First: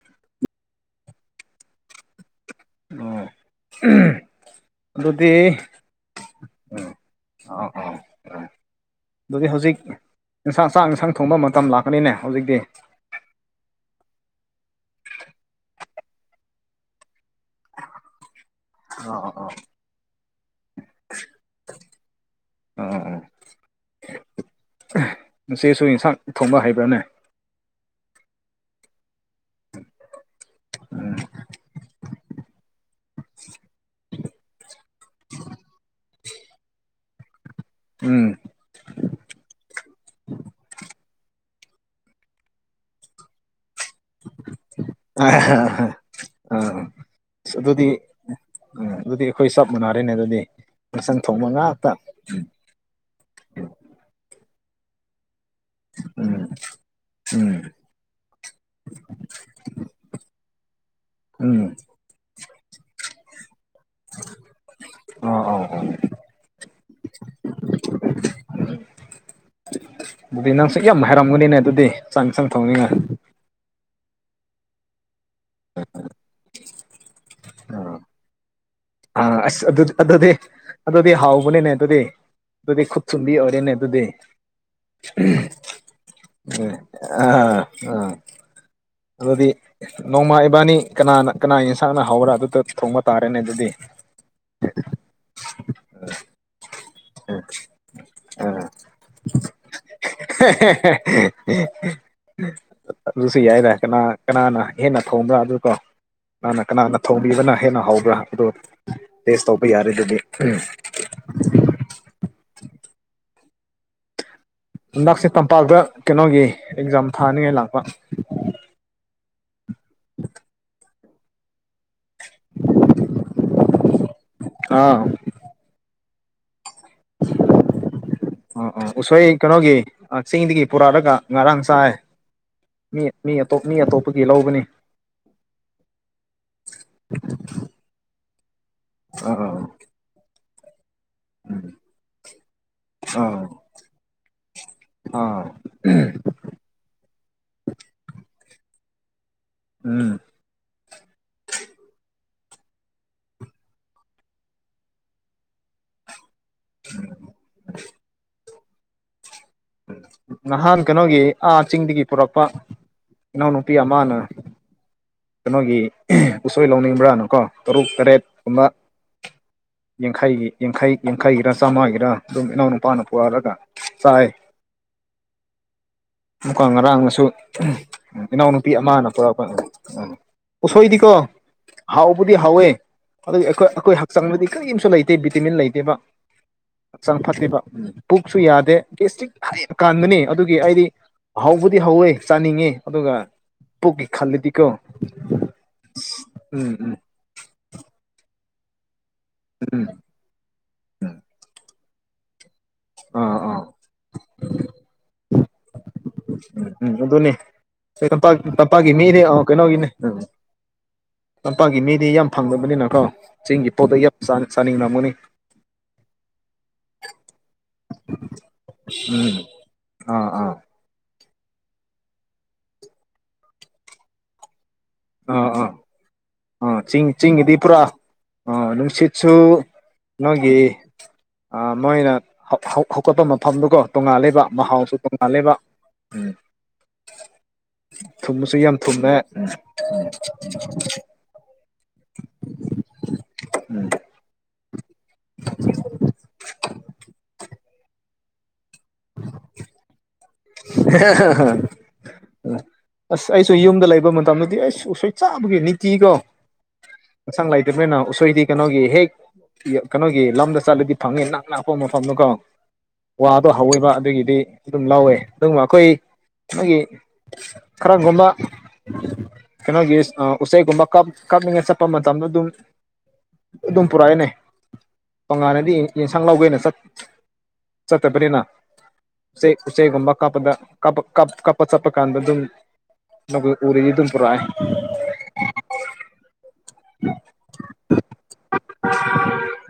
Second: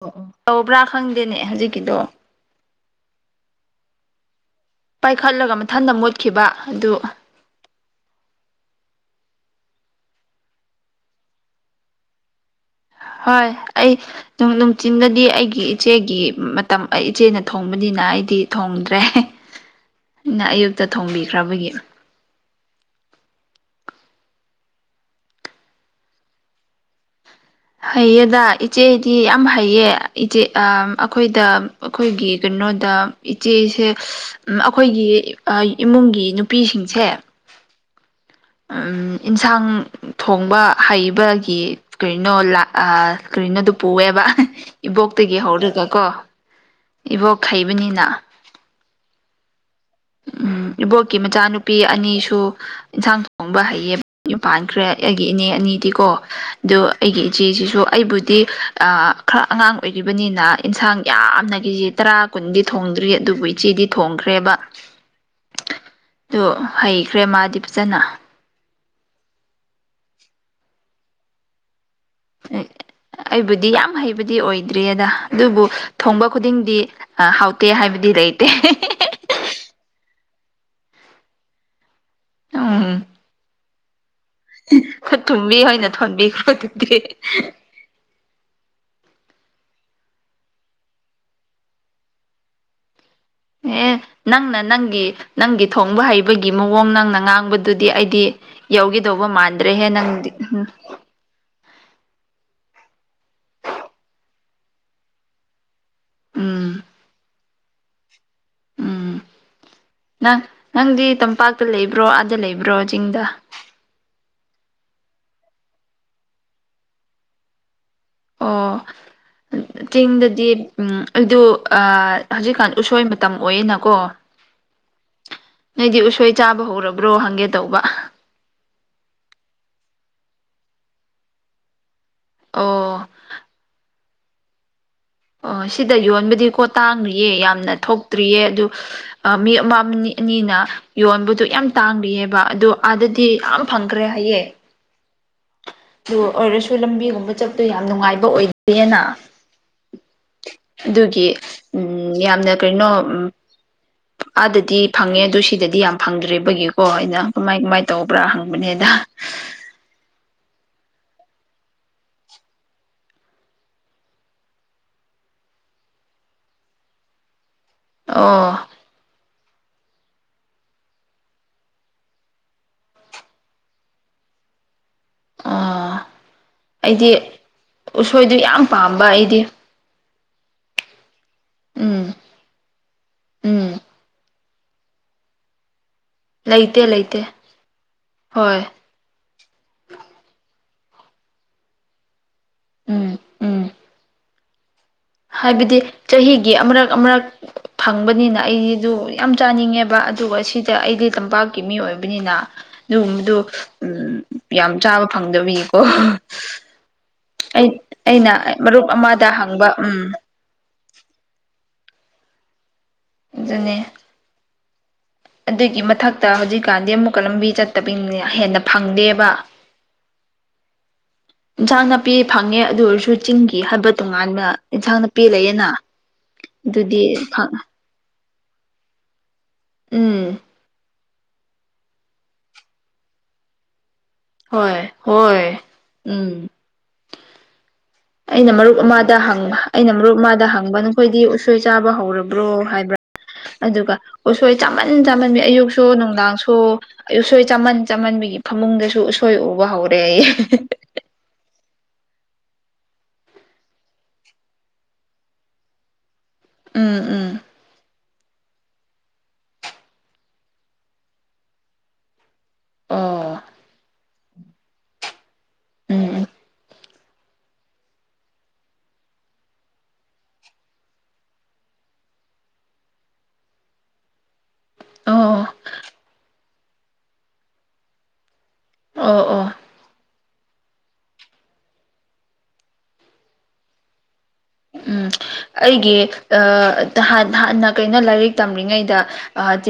ꯑꯣ ꯑꯣ ꯇꯧꯕ꯭ꯔꯥ ꯈꯪꯗꯦꯅꯦ ꯍꯧꯖꯤꯛꯀꯤꯗꯣ ꯑꯣ ꯑꯗꯨꯗꯤ ꯄꯥꯏꯈꯠꯂꯒ ꯃꯊꯟꯇꯪ ꯃꯣꯠꯈꯤꯕ ꯑꯗꯨ ꯑꯥ ꯑꯥ ꯑꯥ ꯑꯗꯨꯗꯤ ꯍꯧꯖꯤꯛ ꯏꯟꯁꯥꯡ ꯆꯥꯛ ꯏꯟꯁꯥꯡ ꯊꯣꯡꯕ ꯃꯇꯝ ꯂꯥꯛꯀꯅꯤꯅꯦ ꯍꯧꯖꯤꯛꯇꯤ ꯅꯨꯡꯆꯤꯟꯗꯗꯤ ꯑꯩꯒꯤ ꯏꯆꯦꯒꯤ ꯃꯇꯝ ꯑꯩ ꯏꯆꯦꯅ ꯊꯣꯡꯕꯅꯤꯅ ꯑꯩꯗꯤ ꯊꯣꯡꯗ꯭ꯔꯦ ꯑꯩꯅ ꯑꯌꯨꯛꯇ ꯊꯣꯡꯕꯤꯈ꯭ꯔꯕꯒꯤ ꯑ ꯑ ꯏꯆꯦꯁꯨ ꯌꯦꯟꯁꯥꯡ ꯊꯣꯡꯕ ꯍꯩꯕ꯭ꯔꯥꯅꯦ ꯍꯩꯌꯦꯗ ꯏꯆꯦꯗꯤ ꯌꯥꯝ ꯍꯩꯌꯦ ꯏꯆꯦ ꯑꯩꯈꯣꯏꯗ ꯑꯩꯈꯣꯏꯒꯤ ꯀꯩꯅꯣꯗ ꯏꯆꯦꯁꯦ ꯑꯩꯈꯣꯏꯒꯤ ꯏꯃꯨꯡꯒꯤ ꯅꯨꯄꯤꯁꯤꯡꯁꯦ ꯎꯝ ꯏꯟꯁꯥꯡ ꯊꯣꯡꯕ ꯍꯩꯕꯒꯤ ꯁ꯭ꯀ꯭ꯔꯤꯅꯣ ꯑ ꯁꯀ꯭ꯔꯤꯅꯣ ꯑꯗꯨꯗꯨ ꯄꯨꯑꯦꯕ ꯏꯕꯣꯛꯇꯒꯤ ꯍꯧꯔꯒ ꯑꯥ ꯀꯣ ꯏꯕꯣꯛ ꯍꯩꯕꯅꯤꯅ ꯎ ꯑꯗꯨꯗꯤ ꯑꯩꯈꯣꯏ ꯁ ꯎꯝ ꯏꯕꯣꯛꯀꯤ ꯃꯆꯥꯅꯨꯄꯤ ꯉꯥꯛꯇ ꯑꯅꯤꯁꯨ ꯏꯟꯁꯥꯡ ꯊꯣꯡꯕ ꯍꯩꯌꯦ ꯄꯥꯟꯈ꯭ꯔꯦ ꯑꯩꯒꯤ ꯏꯅꯦ ꯑꯅꯤꯗꯤꯀꯣ ꯎꯝ ꯑꯗꯨꯗ ꯑꯩꯒꯤ ꯎꯝ ꯏꯆꯦꯁꯤꯁꯨ ꯑꯩꯕꯨꯗꯤ ꯈꯔ ꯑꯉꯥꯡ ꯑꯣꯏꯈꯤꯕꯅꯤꯅ ꯏꯟꯁꯥꯡ ꯌꯥꯝꯅ ꯎꯝ ꯀꯦꯖꯤ ꯇꯔꯥ ꯀꯨꯟꯗꯤ ꯊꯣꯡꯗ꯭ꯔꯤ ꯑꯗꯨꯕꯨ ꯏꯆꯦꯗꯤ ꯊꯣꯡꯈ꯭ꯔꯦꯕ ꯑꯥ ꯑꯥ ꯑꯥ ꯑꯗꯨ ꯍꯩꯈ꯭ꯔꯦ ꯃꯥꯗꯤ ꯐꯖꯅ ꯑꯗꯨꯗꯤ ꯅꯪꯁꯨꯛ ꯌꯥꯝ ꯍꯥꯏꯔꯝꯒꯅꯤꯅꯦ ꯑꯗꯨꯗꯤ ꯆꯥꯛ ꯏꯟꯁꯥꯡ ꯊꯣꯡꯅꯤꯡꯉꯥꯏ ꯑꯩꯕꯨꯗꯤ ꯌꯥꯝ ꯍꯩꯕ ꯍꯥꯏꯕꯗꯤ ꯑꯣꯏꯗ꯭ꯔꯤ ꯑꯗ ꯑꯗꯨꯕꯨ ꯊꯣꯡꯕ ꯈꯨꯗꯤꯡꯗꯤ ꯍꯥꯎꯇꯦ ꯍꯥꯏꯕꯗꯤ ꯂꯩꯇꯦ ꯑ ꯑꯁ ꯑꯗꯨꯗꯤ ꯑꯗꯨꯗꯤ ꯑꯗꯨꯗꯤ ꯍꯥꯎꯕꯅꯦꯅꯦ ꯑꯗꯨꯗꯤ ꯑꯗꯨꯗꯤ ꯎꯝ ꯈꯨꯠ ꯊꯨꯝꯗꯤ ꯑꯣꯏꯔꯦꯅꯦ ꯑꯗꯨꯗ ꯊꯨꯝꯕꯤ ꯑꯣꯏꯅ ꯊꯣꯟꯕꯤꯈ꯭ꯔꯣ ꯑꯗꯨꯗꯤ ꯑ ꯑꯥ ꯑꯗꯨꯗꯤ ꯅꯣꯡꯃꯥ ꯏꯕꯥꯅꯤ ꯀꯅꯥꯅ ꯀꯅꯥ ꯌꯦꯟꯁꯥꯡꯅ ꯍꯧꯔ꯭ꯔꯥ ꯑꯗꯨꯗ ꯊꯣꯡꯕ ꯇꯥꯔꯦꯅꯦ ꯑꯗꯨꯗꯤ ꯑꯦ ꯅꯪꯅ ꯅꯪꯒꯤ ꯅꯪꯒꯤ ꯊꯣꯡꯕ ꯍꯩꯕꯒꯤ ꯃꯑꯣꯡ ꯅꯪꯅ ꯉꯥꯡꯕꯗꯨꯗꯤ ꯑꯩ ꯑꯩꯗꯤ ꯌꯧꯒꯗꯧꯕ ꯃꯥꯟꯗ꯭ꯔꯦꯍꯦ ꯅꯪꯗꯤ ꯎ ꯑꯗꯨ ꯌꯥꯏ ꯔ ꯀꯅ ꯀꯅꯥꯅ ꯍꯦꯟꯅ ꯊꯣꯡꯕ꯭ꯔꯥ ꯑꯗꯨ ꯀꯣ ꯃꯥꯅ ꯎꯝ ꯀꯅꯥꯅ ꯊꯣꯡꯕꯤꯕꯅ ꯍꯦꯟꯅ ꯍꯧꯕ꯭ꯔꯥ ꯑꯗꯨ ꯎꯝ ꯇꯦꯁ ꯇꯧꯕ ꯌꯥꯔꯦ ꯑꯗꯨꯗꯤ ꯅꯪ ꯅꯪꯗꯤ ꯇꯝꯄꯥꯛꯇ ꯂꯩꯕ꯭ꯔꯣ ꯑꯥꯗ ꯂꯩꯕ꯭ꯔꯣ ꯆꯤꯡꯗ ꯂꯟꯗꯛꯁꯦ ꯇꯝꯄꯥꯛꯇ ꯀꯩꯅꯣꯒꯤ ꯑꯦꯛꯖꯥꯝ ꯊꯥꯅꯤꯡꯉꯥꯏ ꯂꯥꯛꯄ ꯑꯣ ꯆꯤꯡꯗꯗꯤ ꯑꯗꯨ ꯍꯧꯖꯤꯛꯀꯥꯟ ꯎꯁꯣꯏ ꯃꯇꯝ ꯑꯣꯏꯌꯦꯅꯀꯣ ꯑꯥ ꯅꯣꯏꯗꯤ ꯎꯁꯣꯏ ꯆꯥꯕ ꯍꯧꯔꯕ꯭ꯔꯣ ꯍꯪꯒꯦ ꯇꯧꯕ ꯑꯣ ꯑꯣ ꯎꯁꯣꯏ ꯀꯩꯅꯣꯒꯤ ꯆꯤꯡꯗꯒꯤ ꯄꯨꯔꯛꯑꯒ ꯉꯔꯥꯡ ꯆꯥꯏ ꯑꯣ ꯃꯤ ꯃꯤꯇꯞ ꯃꯤ ꯑꯇꯣꯞꯄꯒꯤ ꯂꯧꯕꯅꯤ ꯑꯣ ꯁꯤꯗ ꯌꯣꯟꯕꯗꯤ ꯀꯣ ꯇꯥꯡ꯭ꯔꯤꯌꯦ ꯌꯥꯝꯅ ꯊꯣꯛꯇ꯭ꯔꯤꯌꯦ ꯑꯥ ꯑ ꯃꯤ ꯑꯃ ꯑꯅꯤꯅ ꯌꯣꯟꯕꯗꯨ ꯑꯥ ꯌꯥꯝ ꯇꯥꯡꯂꯤꯑꯕ ꯑꯗꯨ ꯑꯥꯗꯗꯤ ꯌꯥꯝ ꯐꯪꯈ꯭ꯔꯦ ꯍꯥꯏꯌꯦꯦ ꯑ ꯑꯗꯨ ꯑꯣꯏꯔꯁꯨ ꯂꯝꯕꯤꯒꯨꯝꯕ ꯆꯠꯄꯨ ꯌꯥꯝ ꯅꯨꯡꯉꯥꯏꯕ ꯑꯣꯏꯗꯦꯅ ꯎꯝ ꯑꯗꯨꯒꯤ ꯎꯝ ꯌꯥꯝꯅ ꯀꯩꯅꯣ ꯎ ꯑꯥꯗꯗꯤ ꯐꯪꯉꯦ ꯑ ꯁꯤꯗꯗꯤ ꯌꯥꯝ ꯐꯪꯗ꯭ꯔꯦꯕ ꯒꯤꯀꯣ ꯑꯩꯅ ꯀꯃꯥꯏ ꯀꯃꯥꯏ ꯇꯧꯕ꯭ꯔꯥ ꯍꯪꯕꯅꯦꯗ ꯅꯍꯥꯟ ꯀꯩꯅꯣꯒꯤ ꯑꯥ ꯆꯤꯡꯗꯒꯤ ꯄꯨꯔꯛꯄ ꯏꯅꯥꯎꯅꯨꯄꯤ ꯑꯃꯅ ꯀꯩꯅꯣꯒꯤ ꯎꯁꯣꯏ ꯂꯧꯅꯤꯡꯕ꯭ꯔꯥꯅꯀꯣ ꯇꯔꯨꯛ ꯇꯔꯦꯠꯀꯨꯝꯕ ꯑꯣ ꯌꯥꯡꯈꯩꯒꯤꯡꯈꯩ ꯌꯥꯡꯈꯩꯒꯤꯔ ꯆꯥꯝꯃꯥꯒꯤꯔ ꯑꯗꯨꯝ ꯏꯅꯥꯎ ꯅꯨꯄꯥꯅ ꯄꯨꯔꯂꯒ ꯆꯥꯏ ꯑꯣ ꯃꯨꯀꯥꯡ ꯑꯩꯗꯤ ꯉꯔꯥꯡꯅꯁꯨꯝ ꯎꯁꯣꯏꯗꯨ ꯌꯥꯝ ꯏꯅꯥꯎꯅꯨꯄꯤ ꯄꯥꯝꯕ ꯑꯃꯅ ꯑꯩꯗꯤ ꯄꯨꯔꯛꯄ ꯎꯝ ꯎꯝ ꯎꯁꯣꯏꯗꯤꯀꯣ ꯎꯝ ꯍꯥꯎꯕꯨꯗꯤ ꯍꯥꯎꯋꯦ ꯑꯗꯨꯗꯤ ꯑꯩꯈꯣꯏ ꯎꯝ ꯑꯩꯈꯣꯏ ꯍꯛꯆꯥꯡꯗꯗꯤ ꯀꯔꯤꯝꯁꯨ ꯂꯩꯇꯦ ꯕꯤꯇꯤꯃꯤꯟ ꯂꯩꯇꯦꯕ ꯂꯩꯇꯦ ꯍꯛꯆꯥꯡ ꯂꯩꯇꯦ ꯐꯠꯇꯦꯕ ꯄꯨꯛꯁꯨ ꯍꯣꯏ ꯌꯥꯗꯦ ꯒꯦꯁꯇ꯭ꯔꯤꯛ ꯍꯥꯏ ꯀꯥꯟꯗꯨꯅꯤ ꯑꯗꯨꯒꯤ ꯑꯩꯗꯤ ꯍꯧꯕꯗꯤ ꯍꯧꯋꯦ ꯆꯥꯅꯤꯡꯉꯤ ꯑꯗꯨꯒ ꯎꯝ ꯎꯝ ꯄꯨꯛꯀꯤ ꯈꯜꯂꯗꯤꯀꯣ ꯍꯥꯏꯕꯗꯤ ꯆꯍꯤꯒꯤ ꯎꯝ ꯑꯃꯨꯔꯛ ꯎꯝ ꯑꯃꯨꯔꯛ ꯐꯪꯕꯅꯤꯅ ꯑꯩꯗꯨ ꯌꯥꯝ ꯎꯝ ꯆꯥꯅꯤꯡꯉꯦꯕ ꯑꯗꯨꯒ ꯁꯤꯗ ꯑꯩꯗꯤ ꯇꯝꯄꯥꯛꯀꯤ ꯃꯤ ꯑꯣꯏꯕꯅꯤꯅ ꯑꯗꯨꯒꯨꯝꯕꯗꯣ ꯑꯥ ꯑꯥ ꯎꯝ ꯌꯥꯝ ꯆꯥꯕ ꯐꯪꯗꯕꯤꯌꯦꯀꯣ ꯑꯗꯨꯅꯦꯄꯥꯛ ꯇꯝꯄꯥꯛꯀꯤ ꯃꯤꯅꯦ ꯑꯃꯗ ꯑ ꯍꯪꯕ ꯀꯩꯅꯣꯒꯤꯅꯦ ꯎꯝ ꯂꯝꯄꯥꯛꯒꯤ ꯃꯤꯗꯤ ꯌꯥꯝ ꯐꯪꯗꯕꯅꯤꯅꯀꯣ ꯆꯤꯡꯒꯤ ꯑꯗꯨꯅꯦ ꯄꯣꯠꯇ ꯌꯥꯝ ꯆꯥꯅꯤꯡꯉꯝꯒꯅꯤ ꯑꯗꯨꯒꯤ ꯃꯊꯛꯇ ꯍꯧꯖꯤꯛꯀꯥꯟꯗꯤ ꯑꯃꯨꯛꯀ ꯂꯝꯕꯤ ꯆꯠꯇꯕꯤꯅꯤꯅꯦ ꯍꯦꯟꯅ ꯐꯪꯗꯦꯕ ꯑꯥ ꯑꯥ ꯏꯟꯁꯥꯡ ꯅꯥꯄꯤ ꯐꯪꯉꯦ ꯑꯗꯨ ꯑꯣꯏꯔꯁꯨ ꯆꯤꯡꯒꯤ ꯍꯥꯏꯕ ꯇꯣꯉꯥꯟꯕ ꯑꯦꯟꯁꯥꯡ ꯄꯤꯤ ꯑꯥ ꯑꯥ ꯂꯩꯌꯦꯅ ꯑꯥ ꯑꯗꯨꯗꯤ ꯆꯤꯡ ꯆꯤꯡꯒꯤꯗꯤ ꯄꯨꯔꯥ ꯑ ꯅꯨꯡꯁꯤꯠꯁꯨꯨ ꯎꯝ ꯅꯒꯦ ꯑ ꯃꯣꯏꯅ ꯍꯧꯒꯠꯄ ꯃꯐꯝꯗꯨꯀꯣ ꯇꯣꯉꯥꯜ ꯂꯩꯕ ꯍꯣꯏ ꯃꯍꯥꯎꯁꯨ ꯇꯣꯉꯥ ꯍꯣꯏ ꯂꯩꯕ ꯎꯝ ꯑꯩꯅ ꯊꯨꯝꯕꯁꯨ ꯌꯥꯝ ꯃꯔꯨꯞ ꯊꯨꯝꯃꯦ ꯑꯃꯗ ꯍꯪꯕ ꯑꯩꯅ ꯃꯔꯨꯞ ꯃꯥꯗ ꯍꯪꯕ ꯅꯈꯣꯏꯗꯤ ꯎꯁꯣꯏ ꯆꯥꯕ ꯍꯧꯔꯕ꯭ꯔꯣ ꯍꯥꯏꯕ꯭ꯔꯥ ꯎꯝ ꯑꯗꯨꯒ ꯎꯁ ꯆꯝꯃꯟ ꯆꯝꯃꯟꯕꯤ ꯑꯌꯨꯛꯁꯨ ꯅꯨꯡꯗꯥꯡꯁꯨ ꯑꯌꯨꯛꯁꯣꯏ ꯆꯝꯃꯟ ꯆꯝꯃꯟꯕꯤꯈꯤꯕ ꯐꯃꯨꯡꯗꯁꯨ ꯎꯁꯣꯏ ꯎꯕ ꯍꯧꯔꯦ ꯑꯩ ꯎ ꯑꯁ ꯑꯩꯁꯨ ꯌꯨꯝꯗ ꯂꯩꯕ ꯃꯇꯝꯗꯗꯤ ꯑꯩ ꯁꯨꯡꯁꯣꯏ ꯆꯥꯕꯒꯤ ꯅꯤꯇꯤ ꯀꯣ ꯎꯝ ꯎꯝ ꯁꯪ ꯂꯥꯏꯇꯃꯦꯅ ꯑꯩꯣꯏꯗꯤ ꯀꯩꯅꯣꯒꯤ ꯍꯦꯛ ꯀꯩꯅꯣꯒꯤ ꯂꯝꯗ ꯆꯠꯂꯗꯤ ꯐꯪꯅꯤ ꯅꯛ ꯅꯛꯄ ꯃꯐꯝꯗꯨꯀꯣ ꯋꯥ ꯑꯣ ꯑꯗꯣ ꯑꯗꯨꯒꯤꯗꯤ ꯑꯗꯨꯝ ꯂꯧꯋꯦ ꯑꯗꯨꯒꯕ ꯑꯩꯈꯣꯏ ꯎꯝ ꯃꯥꯒꯤ ꯀꯈꯔꯥꯒꯟꯝꯕ ꯀꯩꯅꯣꯒꯤ ꯎꯆꯩꯒꯨꯝꯕꯞ ꯀꯞꯅꯤꯡꯉ ꯆꯠꯄ ꯃꯇꯝꯗ ꯑꯗꯨꯝ ꯎꯗꯝꯄꯨꯔꯦꯅꯦ ꯑꯣ ꯇꯣꯉꯥꯟꯅꯗꯤ ꯌꯦꯟꯁꯥꯡ ꯂꯧꯒꯦꯅ ꯆꯠꯇꯕꯅꯤꯅ ꯑꯣ ꯑꯣ ꯎꯆꯦꯛ ꯎꯆꯦꯛꯒꯨꯝꯕ ꯀꯥꯞꯄꯗ ꯀꯥꯞꯄ ꯆꯠꯄ ꯀꯥꯟꯗ ꯑꯗꯨꯝ ꯅ ꯎꯔꯤꯗꯤ ꯎꯝꯄꯔ ꯎꯝ ꯑꯩꯒꯤ ꯍꯥꯟꯅ ꯀꯩꯅꯣ ꯂꯥꯏꯔꯤꯛ ꯇꯝꯔꯤꯉꯩꯗ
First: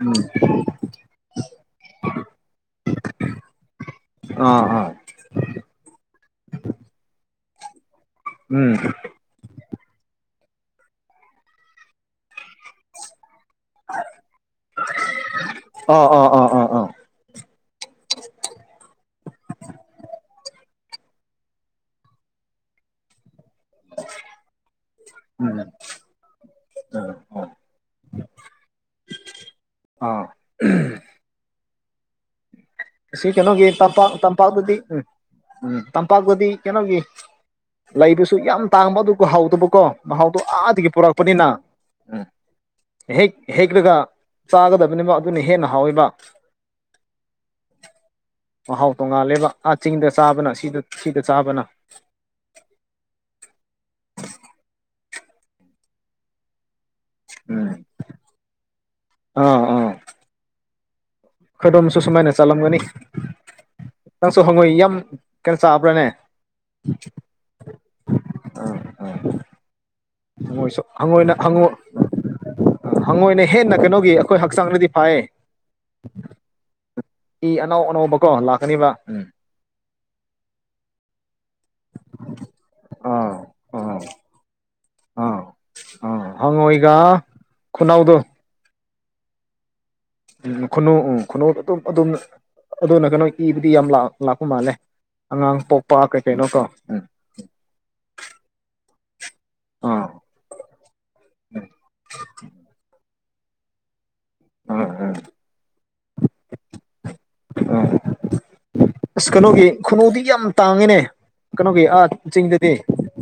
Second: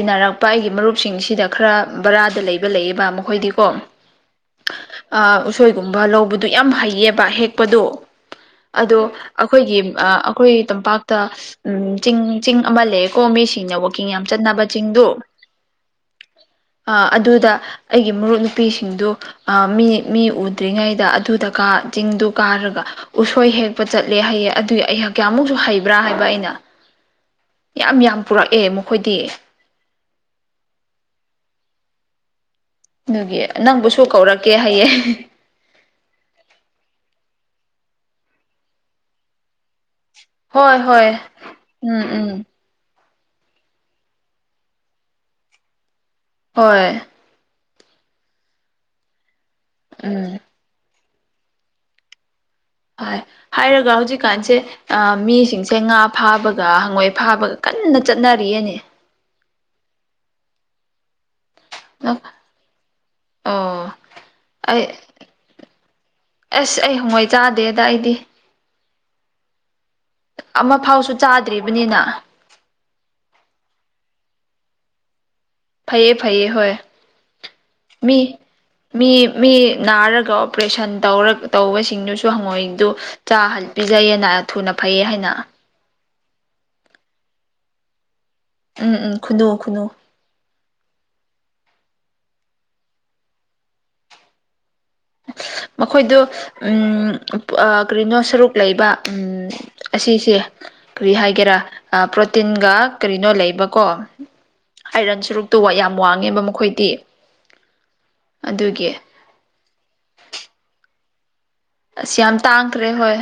ꯎꯝ ꯑꯩ ꯒꯤ ꯃꯔꯨꯞꯁꯤꯡꯁꯤꯗ ꯈꯔ ꯕꯔꯥꯗ ꯂꯩꯕ ꯂꯩꯌꯦꯕ ꯃꯈꯣꯏꯗꯤꯀꯣ ꯑꯥ ꯑꯥ ꯑ ꯎꯁꯣꯏ ꯀꯨꯨꯝꯚꯥ ꯑꯗꯨ ꯌꯥꯝ ꯍꯩꯌꯦꯕ ꯍꯦꯛꯄꯗꯣ ꯎꯝ ꯑꯗꯣ ꯑꯩꯈꯣꯏꯒꯤ ꯑꯩꯈꯣꯏ ꯇꯝꯄꯥꯛꯇ ꯎꯝ ꯆꯤꯡ ꯆꯤꯡ ꯑꯃ ꯂꯩ ꯀꯣ ꯃꯦ ꯁꯤꯅ ꯋꯥꯛꯀꯤꯡ ꯌꯥꯝ ꯆꯠꯅꯕ ꯆꯤꯡꯗꯨ ꯑꯥ ꯑꯥ ꯑꯥ ꯑꯥ ꯑꯥ ꯑꯗꯨꯗ ꯑꯩꯒꯤ ꯃꯔꯨꯞ ꯅꯨꯄꯤꯁꯤꯡꯗꯨ ꯃꯤ ꯃꯤ ꯗ꯭ꯔꯤꯉꯩꯗ ꯑꯗꯨꯗ ꯆꯤꯡꯗꯨ ꯀꯥꯔꯒ ꯎꯁꯣꯏ ꯍꯦꯛꯄ ꯆꯠꯂꯦ ꯍꯥꯏꯌꯦꯦ ꯑꯗꯨꯏ ꯑꯩꯍꯥꯛ ꯎꯝ ꯑꯃꯨꯛꯁꯨ ꯑꯥ ꯍꯩꯕ꯭ꯔꯥ ꯍꯥꯏꯕ ꯑꯩꯅ ꯑꯥ ꯌꯥꯝ ꯌꯥꯝ ꯄꯨꯔꯛꯑꯦ ꯃꯈꯣꯏꯗꯤ [unintelligible] ꯁꯤ ꯑꯗꯨꯒꯤ ꯀꯩꯅꯣꯒꯤ ꯅꯪꯕꯨꯁꯨ ꯇꯝꯄꯥꯛ ꯀꯧꯔꯛꯀꯦ ꯇꯝꯄꯥꯛꯇꯗꯤ ꯍꯥꯏꯌꯦ ꯎꯝ ꯎꯝ ꯇꯝꯄꯥꯛꯇꯗꯤ ꯀꯩꯅꯣꯒꯤ ꯂꯩꯕꯁꯨ ꯌꯥꯝ ꯇꯥꯡꯕ ꯑꯗꯨꯒ ꯍꯥꯎꯗꯕꯀꯣ ꯃꯍꯥꯎꯗꯣ ꯍꯣꯏ ꯑꯥꯗꯒꯤ ꯍꯣꯏ ꯄꯨꯔꯛꯄꯅꯤꯅ ꯎꯝ ꯍꯦꯛ ꯍꯦꯛꯂꯒ ꯆꯥꯒꯗꯕꯅꯦꯕ ꯑꯗꯨꯅ ꯍꯦꯟꯅ ꯍꯥꯎꯋꯕ ꯍꯣꯏ ꯃꯍꯥꯎ ꯇꯣꯡꯉꯥꯜꯂꯦꯕ ꯑꯥ ꯆꯤꯡꯗ ꯎꯝ ꯆꯥꯕꯅ ꯁꯤꯗ ꯁꯤꯀ ꯆꯕꯅ ꯍ ꯍꯥꯏꯔꯒ ꯍꯧꯖꯤꯛꯀꯥꯟꯁꯦ ꯃꯤꯁꯤꯡꯁꯦ ꯉꯥ ꯐꯥꯕꯒ ꯍꯪꯉꯣꯏ ꯐꯥꯕꯒ ꯎꯝ ꯀꯟꯅ ꯆꯠꯅꯔꯤꯑꯅꯦ ꯈꯗꯝꯁꯨ ꯁꯨꯃꯥꯏꯅ ꯆꯂꯝꯒꯅꯤ ꯑꯣ ꯅꯪꯁꯨ ꯍꯪꯉꯨꯏ ꯑꯩ ꯌꯥꯝ ꯀꯩꯅꯣ ꯆꯥꯕ꯭ꯔꯥꯅꯦ ꯍꯥꯏꯗꯤ ꯑ ꯍꯣꯏꯁꯨ ꯐꯥꯎꯁꯨ ꯍꯪꯣꯏꯅ ꯆꯥꯗ꯭ꯔꯤꯕꯅꯤꯅ ꯍꯪꯉꯣꯏꯅ ꯍꯦꯟꯅ ꯀꯩꯅꯣꯒꯤ ꯑꯩꯈꯣꯏ ꯍꯛ ꯆꯥꯡꯂꯤꯗꯤ ꯐꯥꯏꯑꯦ ꯐꯩꯌꯦ ꯐꯩꯌꯦ ꯍꯣꯏ ꯑꯅꯧ ꯃꯤ ꯑꯅꯧꯕꯒ ꯂꯥꯛ ꯃꯤ ꯃꯤ ꯅꯥꯔꯒ ꯑꯣꯄꯔꯦꯁꯟ ꯇꯧꯔ ꯇꯧꯕꯁꯤꯡꯗꯨꯁꯨ ꯍꯪꯉꯣꯏꯗꯨ ꯑꯥ ꯆꯥꯍꯜꯂꯤ ꯑꯥ ꯄꯤꯖꯩꯌꯦꯅ ꯊꯨꯅ ꯐꯩꯌꯦ ꯍꯥꯏꯅ ꯑ ꯍꯪꯉꯣ ꯑꯩꯒ ꯈꯨꯅꯥꯎꯗꯨ ꯎꯝ ꯎꯝ ꯈꯨꯗꯣ ꯈꯨꯗꯣ ꯎꯝ ꯈꯨꯅꯨ ꯎꯝ ꯈꯨꯟꯅꯨꯗ ꯑꯗꯨꯝ ꯑꯗꯨꯝ ꯑꯗꯨꯅ ꯀꯩꯅꯣ ꯏꯕꯨꯗꯤ ꯌꯥꯝ ꯂꯥꯛꯄ ꯃꯥꯜꯂꯦ ꯑꯉꯥꯡ ꯄꯣꯛꯄ ꯃꯈꯣꯏꯗ ꯀꯩ ꯀꯩꯅꯣ ꯀꯣ ꯎꯝ ꯀꯔꯤꯅꯣ ꯁꯔꯨꯛ ꯂꯩꯕ ꯎꯝ ꯑꯥ ꯑꯁꯤꯁꯦ ꯀꯔꯤ ꯍꯥꯏꯒꯦꯔꯥ ꯄ꯭ꯔꯣꯇꯤꯟꯒ ꯀꯔꯤꯅꯣ ꯂꯩꯕꯀꯣ ꯎꯝ ꯎꯝ ꯑꯥꯏꯔꯟ ꯁꯔꯨꯛꯇꯨ ꯋꯥ ꯌꯥꯝ ꯋꯥꯡꯉꯦꯕ ꯃꯈꯣꯏꯗꯤ ꯎꯝ ꯑꯗꯨꯒꯤ ꯑꯁ ꯀꯩꯅꯣꯒꯤ ꯈꯨꯅꯨꯗꯤ ꯌꯥꯝ ꯇꯥꯡꯉꯤꯅꯦ ꯀꯩꯅꯣꯒꯤ ꯑ ꯑꯁ ꯌꯥꯝ ꯆꯤꯡꯗꯗꯤ ꯇꯥꯡꯈ꯭ꯔꯦ ꯍꯣꯏ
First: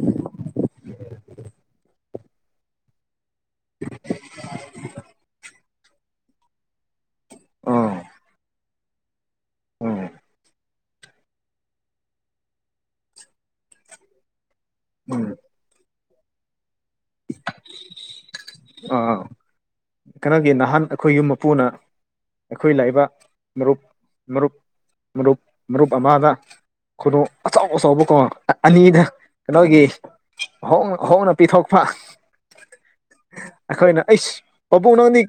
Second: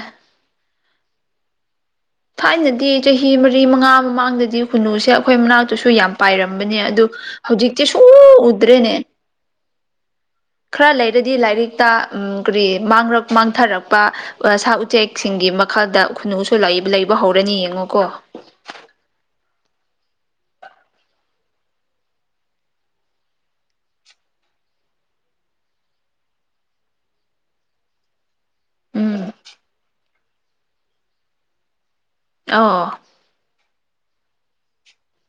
ꯊꯥꯏꯅꯗꯤ ꯆꯍꯤ ꯃꯔꯤ ꯃꯉꯥ ꯃꯃꯥꯡꯗꯗꯤ ꯈꯨꯟꯅꯨꯁꯦ ꯑꯩꯈꯣꯏ ꯃꯅꯥꯛꯛꯇ ꯑꯗꯨꯁꯨ ꯌꯥꯝ ꯄꯥꯏꯔꯝꯕꯅꯦ ꯑꯗꯨ ꯍꯧꯖꯤꯛꯇꯤ ꯑꯥ ꯁꯨ ꯎꯗ꯭ꯔꯦꯅꯦ ꯎꯝ ꯈꯔ ꯂꯩꯔꯗꯤ ꯂꯥꯏꯔꯤꯛꯇ ꯀꯔꯤ ꯃꯥꯡꯔꯛ ꯃꯥꯡꯊꯔꯛꯄ ꯁꯥ ꯎꯝ ꯎꯆꯦꯛꯁꯤꯡꯒꯤ ꯃꯈꯜꯗ ꯈꯨꯅꯨꯁꯨ ꯂꯩꯕ ꯍꯧꯔꯅꯤ ꯌꯦꯡꯉꯣꯀꯣ ꯑꯥ ꯀꯩꯅꯣꯒꯤ ꯅꯍꯥꯟ ꯑꯩꯈꯣꯏ ꯌꯨꯝ ꯃꯄꯨꯅ ꯑꯩꯈꯣꯏ ꯂꯥꯛꯏꯕ ꯃꯔꯨꯞ ꯃꯔꯨꯞ ꯃꯔꯨꯞ ꯃꯔꯨꯞ ꯑꯃꯗ ꯈꯨꯅꯨ ꯑꯆꯥꯎ ꯑꯆꯥꯎꯕ ꯀꯣꯡꯉ ꯑꯅꯤꯗ ꯎꯝ ꯀꯩꯅꯣꯒꯤꯣꯡ ꯍꯣꯡꯅ ꯄꯤꯊꯣꯛꯄ ꯑꯣ ꯑꯩꯈꯣꯏꯅ ꯑꯩꯁ ꯄꯥꯕꯨꯡ ꯅꯪꯗꯤ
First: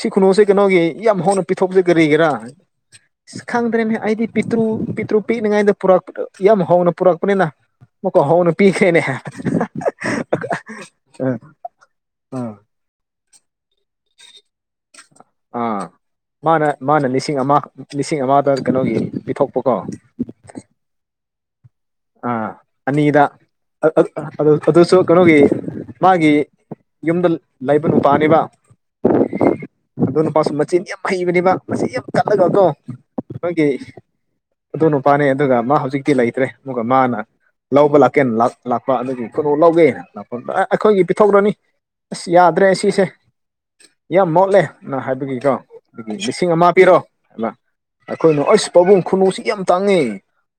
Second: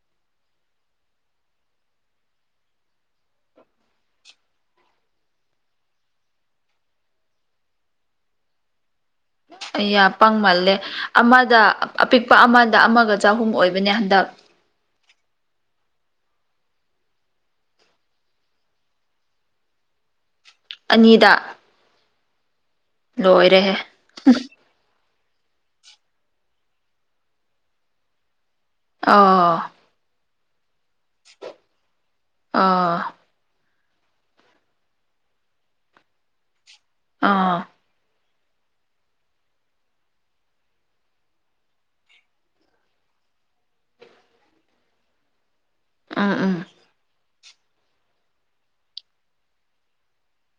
ꯁꯤ ꯈꯨꯅꯨꯁꯦ ꯀꯩꯅꯣꯒꯤ ꯌꯥꯝ ꯍꯧꯅ ꯄꯤꯊꯣꯛꯄꯁꯦ ꯀꯔꯤꯒꯤꯔꯥ ꯑ ꯈꯪꯗ꯭ꯔꯦꯅꯦ ꯑꯩꯗꯤ ꯄꯤꯇ꯭ꯔꯨ ꯄꯤꯇ꯭ꯔꯨ ꯄꯤꯛꯅꯤꯉꯥꯏꯗ ꯄꯨꯔꯛꯄ ꯌꯥꯝ ꯍꯧꯅ ꯄꯨꯔꯛꯄꯅꯤꯅ ꯃꯀꯣ ꯍꯧꯅ ꯄꯤꯈꯦꯅꯦ ꯌꯥ ꯄꯪꯃꯜꯂꯦ ꯑꯃꯗ ꯑꯄꯤꯛꯄ ꯑꯃꯗ ꯑꯃꯒ ꯆꯍꯨꯝ ꯑꯣꯏꯕꯅꯦ ꯍꯟꯗꯛ ꯑꯥ ꯃꯥꯅ ꯃꯥꯅ ꯂꯤꯁꯤꯡ ꯑꯃ ꯂꯤꯁꯤꯡ ꯑꯃꯗ ꯀꯩꯅꯣꯒꯤ ꯄꯤꯊꯣꯛꯄꯀꯣ ꯑꯅꯤꯗ ꯑꯅꯤꯗ ꯂꯣꯏꯔꯦꯍꯦ ꯑꯗꯨꯁꯨ ꯀꯩꯅꯣꯒꯤ ꯃꯥꯒꯤ ꯌꯨꯝꯗ ꯂꯩꯕ ꯅꯨꯄꯥꯅꯤꯕ ꯑ ꯑꯗꯣ ꯅꯨꯄꯥꯁꯨ ꯃꯆꯤꯟ ꯌꯥꯝ ꯍꯩꯕꯅꯤꯕ ꯃꯆꯤꯟ ꯌꯥꯝ ꯆꯠꯂꯒ ꯑꯗꯣ ꯑꯥ ꯅꯈꯣꯏꯒꯤ ꯑꯗꯨ ꯅꯨꯄꯥꯅꯦ ꯑꯗꯨꯒ ꯃꯥ ꯍꯧꯖꯤꯛꯇꯤ ꯂꯩꯇ꯭ꯔꯦ ꯑꯃ ꯃꯥꯅ ꯑꯥ ꯂꯧꯕ ꯂꯥꯛ ꯆꯤꯀꯦꯟ ꯂꯥꯛꯄ ꯑꯗꯨꯗꯒꯤ ꯀꯩꯅꯣ ꯂꯧꯒꯦꯅ ꯂꯥꯛꯄ ꯑꯩꯈꯣꯏꯒꯤ ꯄꯤꯊꯣꯛꯔꯅꯤ ꯑꯁ ꯌꯥꯗ꯭ꯔꯦ ꯁꯤꯁꯦ ꯌꯥꯝ ꯃꯣꯠꯂꯦ ꯅ ꯍꯥꯏꯕꯒꯤꯀꯣ ꯑꯗꯨ ꯎꯝ ꯂꯤꯁꯤꯡ ꯎꯝ ꯑꯃ ꯄꯤꯔꯣ ꯑꯩꯈꯣꯏꯅꯨ ꯑꯩꯁ ꯄꯥꯕꯨꯡ ꯈꯨꯅꯨꯁꯤ ꯌꯥꯝ ꯇꯥꯡꯉꯤ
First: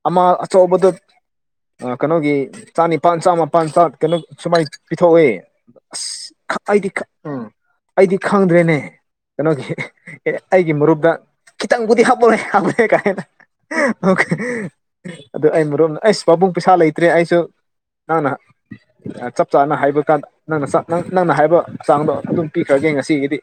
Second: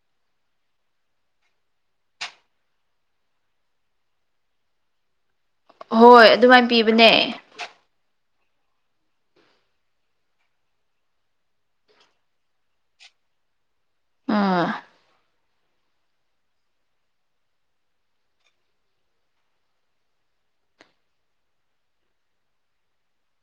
ꯑꯃ ꯑꯆꯧꯕꯗ ꯀꯩꯅꯣꯒꯤ ꯆꯥꯅꯤꯄꯥꯥꯟ ꯆꯥꯝꯃꯄꯜ ꯀꯩꯅꯣ ꯁꯨꯃꯥꯏꯅ ꯄꯤꯊꯣꯛꯏ ꯍꯣꯏ ꯑꯁ ꯑꯗꯨꯃꯥꯏꯅ ꯑꯩꯗꯤ ꯄꯤꯕꯅꯦ ꯎꯝ ꯑꯩꯗꯤ ꯈꯪꯗ꯭ꯔꯦꯅꯦ ꯀꯩꯅꯣꯒꯤ ꯑꯦ ꯑꯩꯒꯤ ꯃꯔꯨꯞꯇ ꯈꯤꯇꯪꯕꯨꯗꯤ ꯍꯥꯞꯄꯂꯦ ꯍꯥꯞꯂꯛꯦ ꯀꯥꯏ ꯍꯦꯅ ꯑꯣꯦ ꯎꯝ ꯑꯗꯨ ꯑꯩ ꯃꯔꯨꯞ ꯑꯩꯁ ꯄꯥꯕꯨꯡ ꯄꯩꯁꯥ ꯂꯩꯇ꯭ꯔꯦ ꯑꯩꯁꯨ ꯅꯪꯅ ꯆꯞ ꯆꯥꯅ ꯍꯥꯏꯕ ꯀꯥꯟꯗ ꯅꯪꯅ ꯅꯪꯅ ꯍꯥꯏꯕ ꯆꯥꯡꯗꯣ ꯑꯗꯨꯝ ꯄꯤꯈ꯭ꯔ ꯌꯦꯡ ꯉꯁꯤꯒꯤꯗꯤ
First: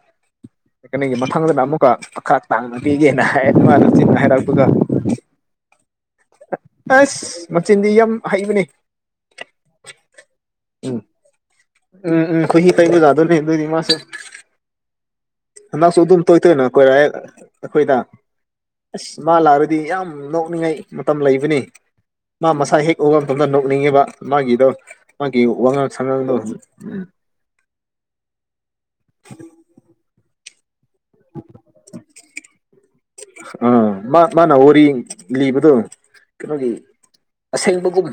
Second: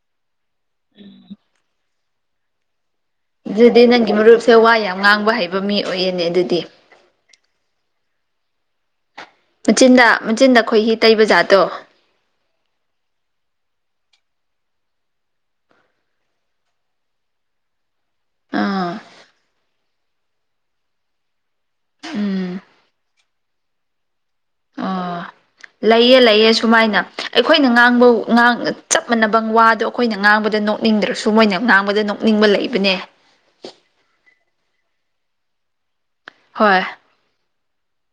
ꯀꯩꯅꯣꯒꯤ ꯃꯊꯪꯗꯅ ꯑꯃꯨꯛꯀ ꯄꯥ ꯇꯥꯡꯅ ꯄꯤꯒꯦꯅ ꯍꯥꯏ ꯑꯗꯨ ꯃꯥꯔ ꯑꯗꯨꯗꯤ ꯅꯪꯒꯤ ꯆꯤꯅ ꯃꯔꯨꯞꯁꯦ ꯍꯥꯏꯔꯥꯛꯄꯒ ꯋꯥ ꯌꯥꯝ ꯉꯥꯡꯕ ꯍꯩꯕ ꯃꯤ ꯑꯣꯏꯌꯦꯅꯦ ꯑꯗꯨꯗꯤ ꯑꯁ ꯃꯆꯤꯟꯗꯤ ꯌꯥꯝ ꯍꯩꯕꯅꯦ ꯃꯆꯤꯟꯗ ꯃꯆꯤꯟꯗ ꯑꯩꯈꯣꯏ ꯍꯤ ꯇꯩꯕ ꯖꯥꯠꯇꯣ ꯎꯝ ꯎꯝꯈꯣꯏꯍꯤ ꯀꯩꯅꯗ ꯂꯩ ꯑꯗꯨꯅꯤ ꯃꯥꯁꯦ ꯍꯟꯗꯛꯁꯨ ꯑꯗꯨꯝ ꯇꯣꯏ ꯇꯣꯏꯅ ꯀꯣꯏꯔꯑꯦ ꯑꯩꯈꯣꯏꯗ ꯑꯥ ꯑꯁ ꯃꯥ ꯂꯥꯛꯔꯗꯤ ꯌꯥꯝ ꯅꯣꯛꯅꯤꯡꯉꯥꯏ ꯃꯇꯝ ꯂꯩꯕꯅꯤ ꯃꯥ ꯎꯝ ꯃꯁꯥ ꯍꯦꯛ ꯎꯕ ꯃꯇꯝꯗ ꯅꯣꯛꯅꯤꯡꯉꯤꯕ ꯃꯥꯒꯤꯗꯣ ꯑꯣ ꯃꯥꯒꯤ ꯋꯥꯉꯥꯡ ꯂꯩꯌꯦ ꯁꯉꯥꯡꯗꯣ ꯂꯩꯌꯦ ꯁꯨꯃꯥꯏꯅ ꯑꯩꯈꯣꯏꯅ ꯉꯥꯡꯕꯥꯡ ꯆꯞ ꯃꯥꯟꯅꯕ ꯋꯥꯗꯣ ꯑꯩꯈꯣꯏꯅ ꯉꯥꯡꯕꯗ ꯅꯣꯛꯅꯤꯡꯗ꯭ꯔꯁꯨ ꯃꯣꯏꯅ ꯉꯥꯡꯕꯗ ꯅꯣꯛꯅꯤꯡꯕ ꯂꯩꯕꯅꯦ ꯑꯥ ꯃꯥ ꯃꯥꯅ ꯋꯥꯔꯤ ꯂꯤꯕꯗꯣ ꯀꯩꯅꯣꯒꯤ ꯍꯣꯏ ꯑꯁꯦꯡꯕꯒꯨꯝ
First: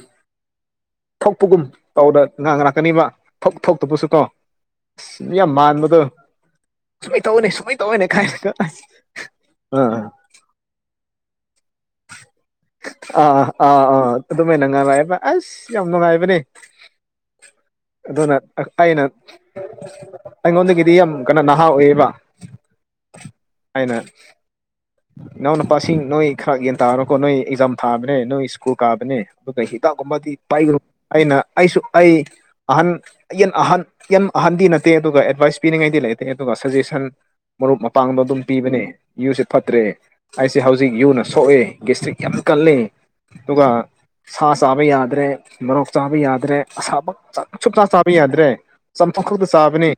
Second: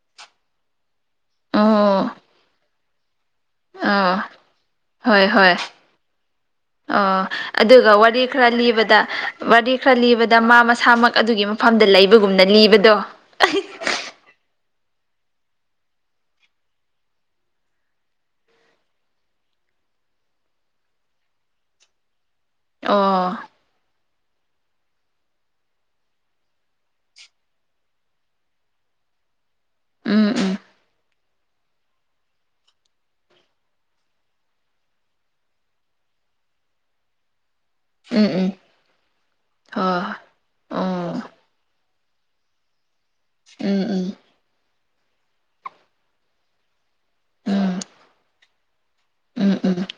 ꯊꯣꯛꯄꯒꯨꯝ ꯑꯣ ꯇꯧꯗ ꯉꯥꯡ ꯂꯥꯛꯀꯅꯤꯕ ꯊꯛ ꯊꯣꯛꯇꯕꯁꯨꯀꯣ ꯑꯥ ꯑꯁ ꯌꯥꯝ ꯃꯥꯟꯕꯗꯣ ꯑꯣ ꯁꯨꯃꯥꯏꯅ ꯇꯧꯋꯦꯅꯦ ꯁꯨꯃꯥꯏꯅ ꯑꯗꯨꯒ ꯇꯧꯋꯦꯅꯦ ꯋꯥꯔꯤ ꯈꯔ ꯀꯥꯏꯅꯒ ꯑꯁ ꯂꯤꯕꯗ ꯋꯥꯔꯤ ꯑꯥ ꯈꯔ ꯂꯤꯕꯗ ꯗ ꯃꯥ ꯃꯁꯥꯃꯛ ꯑꯗꯨꯒꯤ ꯃꯐꯝꯗ ꯂꯩꯕꯒꯨꯝꯅ ꯂꯤꯕꯗꯣ ꯑꯥ ꯑꯥ ꯑꯥ ꯑꯗꯨꯃꯥꯏꯅ ꯉꯉꯥꯏꯕ ꯑꯁ ꯌꯥꯝ ꯅꯨꯡꯉꯥꯏꯕꯅꯦ ꯑꯗꯨꯅ ꯑꯩꯅ ꯑꯩꯉꯣꯟꯗꯒꯤꯗꯤ ꯌꯥꯝ ꯀꯩꯅꯣ ꯅꯍꯥ ꯑꯣꯏꯕ ꯑꯣ ꯑꯏꯅ ꯏꯅꯥꯎ ꯅꯨꯄꯥꯁꯤꯡ ꯅꯣꯏ ꯈꯔ ꯌꯦꯒꯟ ꯇꯥꯔꯔꯣꯀꯣ ꯅꯣꯏ ꯑꯦꯛꯖꯥꯝ ꯊꯥꯕꯅꯦ ꯅꯣꯏ ꯁ꯭ꯀꯨꯜ ꯀꯥꯕꯅꯦ ꯑꯗꯨꯒ ꯎꯝ ꯍꯤꯗꯥꯛꯒꯨꯝꯕꯗꯤ ꯎꯝ ꯄꯥꯏꯒꯅꯨ ꯑꯩꯅ ꯑꯩꯁꯨ ꯑꯩ ꯑꯍꯟꯟ ꯑꯍꯟꯟ ꯑꯍꯟꯗꯤ ꯅꯠꯇꯦ ꯑꯗꯨꯒ ꯑꯦꯗꯚꯥꯏꯁ ꯄꯤꯅꯤꯡꯉꯩꯗꯤ ꯂꯩꯇꯦ ꯑꯗꯨꯒ ꯁꯖꯦꯁꯟ ꯃꯔꯨꯞ ꯃꯄꯥꯡꯗꯣ ꯎꯝ ꯑꯗꯨꯝ ꯎꯝ ꯄꯤꯕꯅꯦ ꯌꯨꯁꯦ ꯐꯠꯇ꯭ꯔꯦ ꯍꯣꯏ ꯍꯣꯏ ꯑꯩꯁꯦ ꯍꯧꯖꯤꯛ ꯑꯣ ꯌꯨꯅ ꯁꯣꯛꯑꯦ ꯗꯤꯁꯇ꯭ꯔꯤꯛ ꯌꯥꯝ ꯀꯜꯂꯤ ꯎꯝ ꯎꯝ ꯁꯥ ꯆꯥꯕ ꯌꯥꯗ꯭ꯔꯦ ꯃꯣꯔꯣꯛ ꯆꯥꯕ ꯌꯥꯗ꯭ꯔꯦ ꯑꯁꯥꯃꯛ ꯎꯝ ꯁꯨꯞꯇꯥ ꯆꯥꯕ ꯌꯥꯗ꯭ꯔꯦ ꯆꯥꯝꯊꯣꯛ ꯗ ꯎꯝ ꯎꯝ ꯁꯥꯕꯅꯦ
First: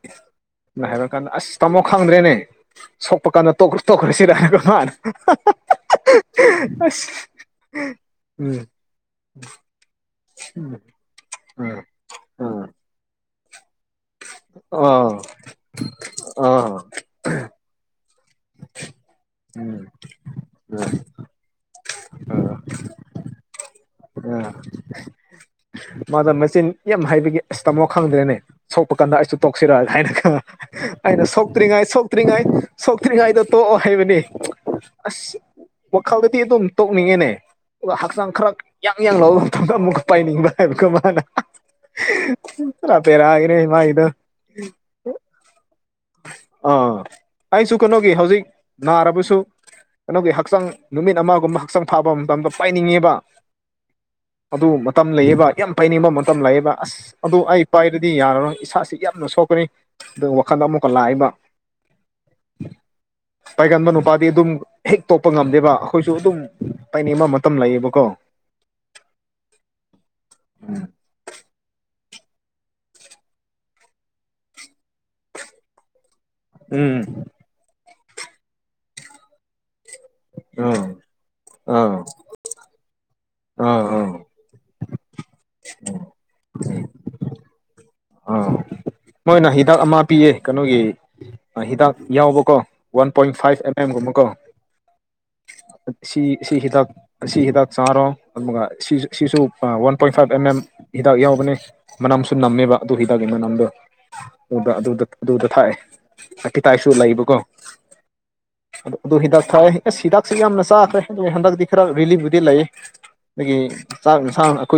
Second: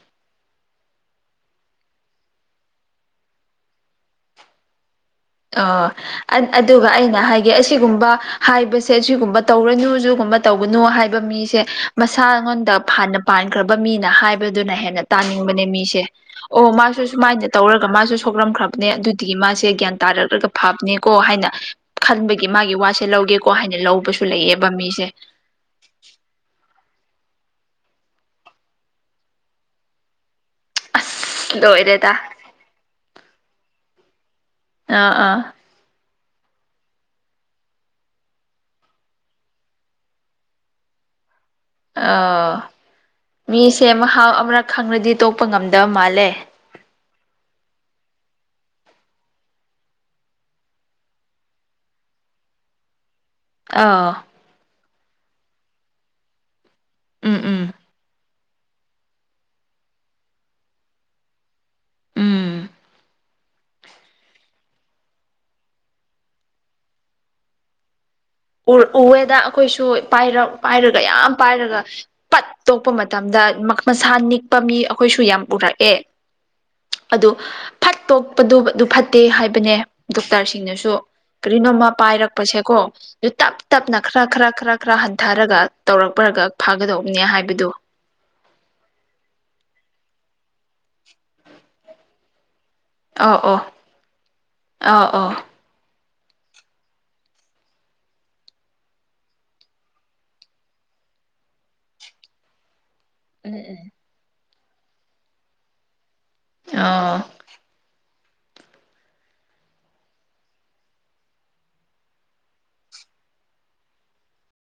ꯍꯥꯏꯔ ꯀꯥꯟꯗ ꯑꯁ ꯇꯥꯃꯣ ꯈꯪꯗ꯭ꯔꯦꯅꯦ ꯁꯣꯛꯄ ꯀꯥꯟꯗ ꯇꯣꯛꯈ꯭ꯔꯣ ꯇꯣꯛꯈ꯭ꯔꯦ ꯁꯤ ꯔꯥꯅꯤꯀꯨꯃꯥꯔ ꯑꯣ ꯑꯗꯨꯒ ꯑꯩꯅ ꯍꯥꯏꯒꯦ ꯑꯁꯤꯒꯨꯝꯕ ꯍꯥꯏꯕꯁꯦ ꯑꯁꯤꯒꯨꯝꯕ ꯇꯧꯔꯅꯨ ꯑꯗꯨꯒꯨꯝꯕ ꯇꯧꯒꯅꯨ ꯍꯥꯏꯕ ꯃꯤꯁꯦ ꯃꯁꯥꯉꯣꯟꯗ ꯐꯥꯟꯅ ꯄꯥꯟꯈ꯭ꯔꯕ ꯃꯤꯅꯤ ꯍꯥꯏꯕꯗꯨꯅ ꯍꯦꯟꯅ ꯇꯥꯅꯤꯡꯕꯅꯦ ꯃꯤꯁꯦ ꯑꯣ ꯃꯥꯁꯨ ꯁꯨꯃꯥꯏꯅ ꯇꯧꯔꯒ ꯃꯥꯁꯨ ꯁꯣꯛꯂꯝꯈ꯭ꯔꯕꯅꯦ ꯑꯗꯨꯗꯒꯤ ꯃꯥꯁꯦ ꯒ꯭ꯌꯥꯟ ꯇꯥꯔꯛꯂꯒ ꯐꯥꯞꯅꯦꯀꯣ ꯍꯥꯏꯅ ꯈꯟꯕꯒꯤ ꯃꯥꯒꯤ ꯋꯥꯁꯦ ꯂꯧꯒꯦꯀꯣ ꯍꯥꯏꯅ ꯂꯧꯕꯁꯨ ꯂꯩꯌꯦꯦꯕ ꯃꯤꯁꯦ [inaudible] ꯃꯥꯗ ꯃꯆꯤꯟ ꯌꯥꯝ ꯍꯥꯏꯕꯒꯤ ꯑꯁ ꯇꯥꯃꯣ ꯈꯪꯗ꯭ꯔꯦꯅꯦ ꯁꯣꯛꯄ ꯀꯥꯟꯗ ꯑꯩꯁꯨ ꯇꯣꯛꯁꯤꯔ ꯍꯥꯏꯅ ꯈ ꯑꯩꯅ ꯑꯁ ꯁꯣꯛꯇ꯭ꯔꯤꯉꯥꯏ ꯂꯣꯏꯔꯦꯗ ꯁꯣꯛꯇ꯭ꯔꯤꯉꯥꯏ ꯁꯣꯛꯇ꯭ꯔꯤꯉꯩꯗꯣ ꯇꯣꯛꯑꯣ ꯍꯥꯏꯕꯅꯤ ꯑꯥ ꯑꯥ ꯑꯁ ꯈꯜꯗꯗꯤ ꯑꯗꯨꯝ ꯇꯣꯛꯅꯤꯡꯉꯦꯅꯦ ꯑꯗꯨꯒ ꯍꯛꯆꯥꯡ ꯈꯔ ꯌꯥꯡ ꯌꯥꯡ ꯂꯕ ꯃꯇꯝꯗ ꯑꯃꯨꯛꯀ ꯄꯥꯏꯅꯤꯡꯕ ꯍꯥꯏꯕ ꯀꯃꯅ ꯑꯣ ꯃꯤꯁꯦꯥꯎ ꯃꯥꯒꯤꯗꯣ ꯑꯃꯔꯛ ꯈꯪꯅꯗꯤ ꯇꯣꯛꯄ ꯉꯝꯗꯕ ꯃꯥꯜꯂꯦ ꯑ ꯑꯩꯥꯏꯁꯨꯨ ꯈ ꯅꯒꯦ ꯍꯧꯖꯤꯛ ꯅꯥꯔꯕꯁꯨ ꯀꯩꯅꯣꯒꯤ ꯍꯛꯆꯥꯡ ꯅꯨꯃꯤꯠ ꯑꯃꯒꯨꯝꯕ ꯍꯛꯆꯥꯡ ꯐꯥꯕ ꯃꯇꯝꯗ ꯄꯥꯏꯅꯤꯡꯉꯦꯕ ꯑꯥ ꯑꯗꯨ ꯃꯇꯝ ꯂꯩꯑꯕ ꯌꯥꯝ ꯇꯥꯏꯅꯤꯡꯕ ꯃꯇꯝ ꯂꯩꯑꯦꯕ ꯑꯁ ꯑꯗꯨ ꯎꯝ ꯑꯩ ꯎꯝ ꯄꯥꯏꯔꯗꯤ ꯌꯥꯔꯔꯣꯏ ꯏꯁꯥꯁꯤ ꯌꯥꯝꯅ ꯁꯣꯛꯀꯅꯤ ꯑꯗꯨꯒ ꯋꯥꯈꯟꯗ ꯑꯃꯨꯛꯀ ꯂꯥꯛꯏꯕ ꯎꯝ ꯇꯥꯏꯒꯟꯕ ꯅꯨꯄꯥꯗꯤ ꯑꯗꯨꯝ ꯍꯦꯛ ꯇꯣꯛꯄ ꯉꯝꯗꯦꯕ ꯑꯩꯈꯣꯏꯁꯨ ꯑꯗꯨꯝ ꯇꯥꯏꯅꯦꯛ ꯑꯃ ꯃꯇꯝ ꯂꯩꯌꯦꯕꯀꯣ ꯎꯋꯦꯗ ꯑꯩꯈꯣꯏꯁꯨ ꯄꯥꯏꯔꯒ ꯌꯥꯝ ꯄꯥꯏꯔꯒ ꯄꯠ ꯇꯣꯛꯄ ꯃꯇꯝꯗ ꯃꯁꯥ ꯅꯤꯛꯄ ꯃꯤ ꯑꯩꯈꯣꯏꯁꯨ ꯌꯥꯝ ꯎꯔꯛꯑꯦ ꯎꯝ ꯑꯗꯨ ꯐꯠꯇꯣꯛꯄꯗꯨ ꯑꯗꯨ ꯐꯠꯇꯦ ꯍꯥꯏꯕꯅꯦ ꯑꯥ ꯗꯣꯛꯇꯔꯁꯤꯡꯅꯁꯨ ꯀꯔꯤꯅꯣꯝꯃ ꯑꯥ ꯄꯥꯏꯔꯛꯄꯁꯦꯀꯣ ꯑꯗꯨ ꯇꯞ ꯑꯥ ꯇꯞꯅ ꯑꯥ ꯈꯔ ꯈꯔ ꯈꯔ ꯈꯔ ꯍꯟꯊꯔꯒ ꯇꯧꯔꯛꯄꯔꯒ ꯐꯥꯒꯗꯧꯕꯅꯦ ꯍꯥꯏꯕꯗꯨ ꯑꯥ ꯃꯣꯏꯅ ꯍꯤꯗꯥꯛ ꯑꯃ ꯄꯤꯌꯦ ꯀꯩꯅꯣꯒꯤ ꯍꯤꯗꯥꯛ ꯌꯥꯎꯕꯀꯣ ꯋꯥꯟ ꯄꯣꯏꯟ ꯑꯧ ꯑꯧ ꯐꯥꯏꯚ ꯑꯦꯝ ꯑꯦꯝꯒꯨꯝꯕ ꯀꯣ ꯑꯧ ꯑꯧ ꯁꯤ ꯁꯤ ꯍꯤꯗꯥꯛ ꯁꯤ ꯍꯤꯗꯥꯛ ꯆꯥꯔꯣ ꯑꯗꯨꯒꯁꯨ ꯁꯤꯁꯨ one point five M M ꯍꯤꯗꯥꯛ ꯌꯥꯎꯕꯅꯦ ꯃꯅꯝꯁꯨ ꯅꯝꯃꯦꯕ ꯑꯗꯨ ꯍꯤꯗꯥꯛꯀꯤ ꯎꯝ ꯃꯅꯥꯝꯗꯣ ꯎꯝ ꯑꯗꯨꯗ ꯑꯗꯨꯗ ꯑꯗꯨꯗ ꯊꯥꯛꯑꯦꯀꯤꯇꯥꯏꯁꯨ ꯑꯣ ꯂꯩꯕꯀꯣ ꯑꯗꯨ ꯑꯗꯨ ꯍꯤꯗꯥꯛ ꯊꯥꯛꯑꯦ ꯑꯁ ꯍꯤꯗꯥꯛꯁꯨ ꯌꯥꯝꯅ ꯆꯥꯈ꯭ꯔꯦ ꯑ ꯍꯟꯗꯛꯇꯤ ꯈꯔ ꯔꯤꯂꯤꯐꯕꯨꯨꯗꯤ ꯂꯩ ꯑꯗꯒꯤ ꯅ ꯑꯩꯣꯏ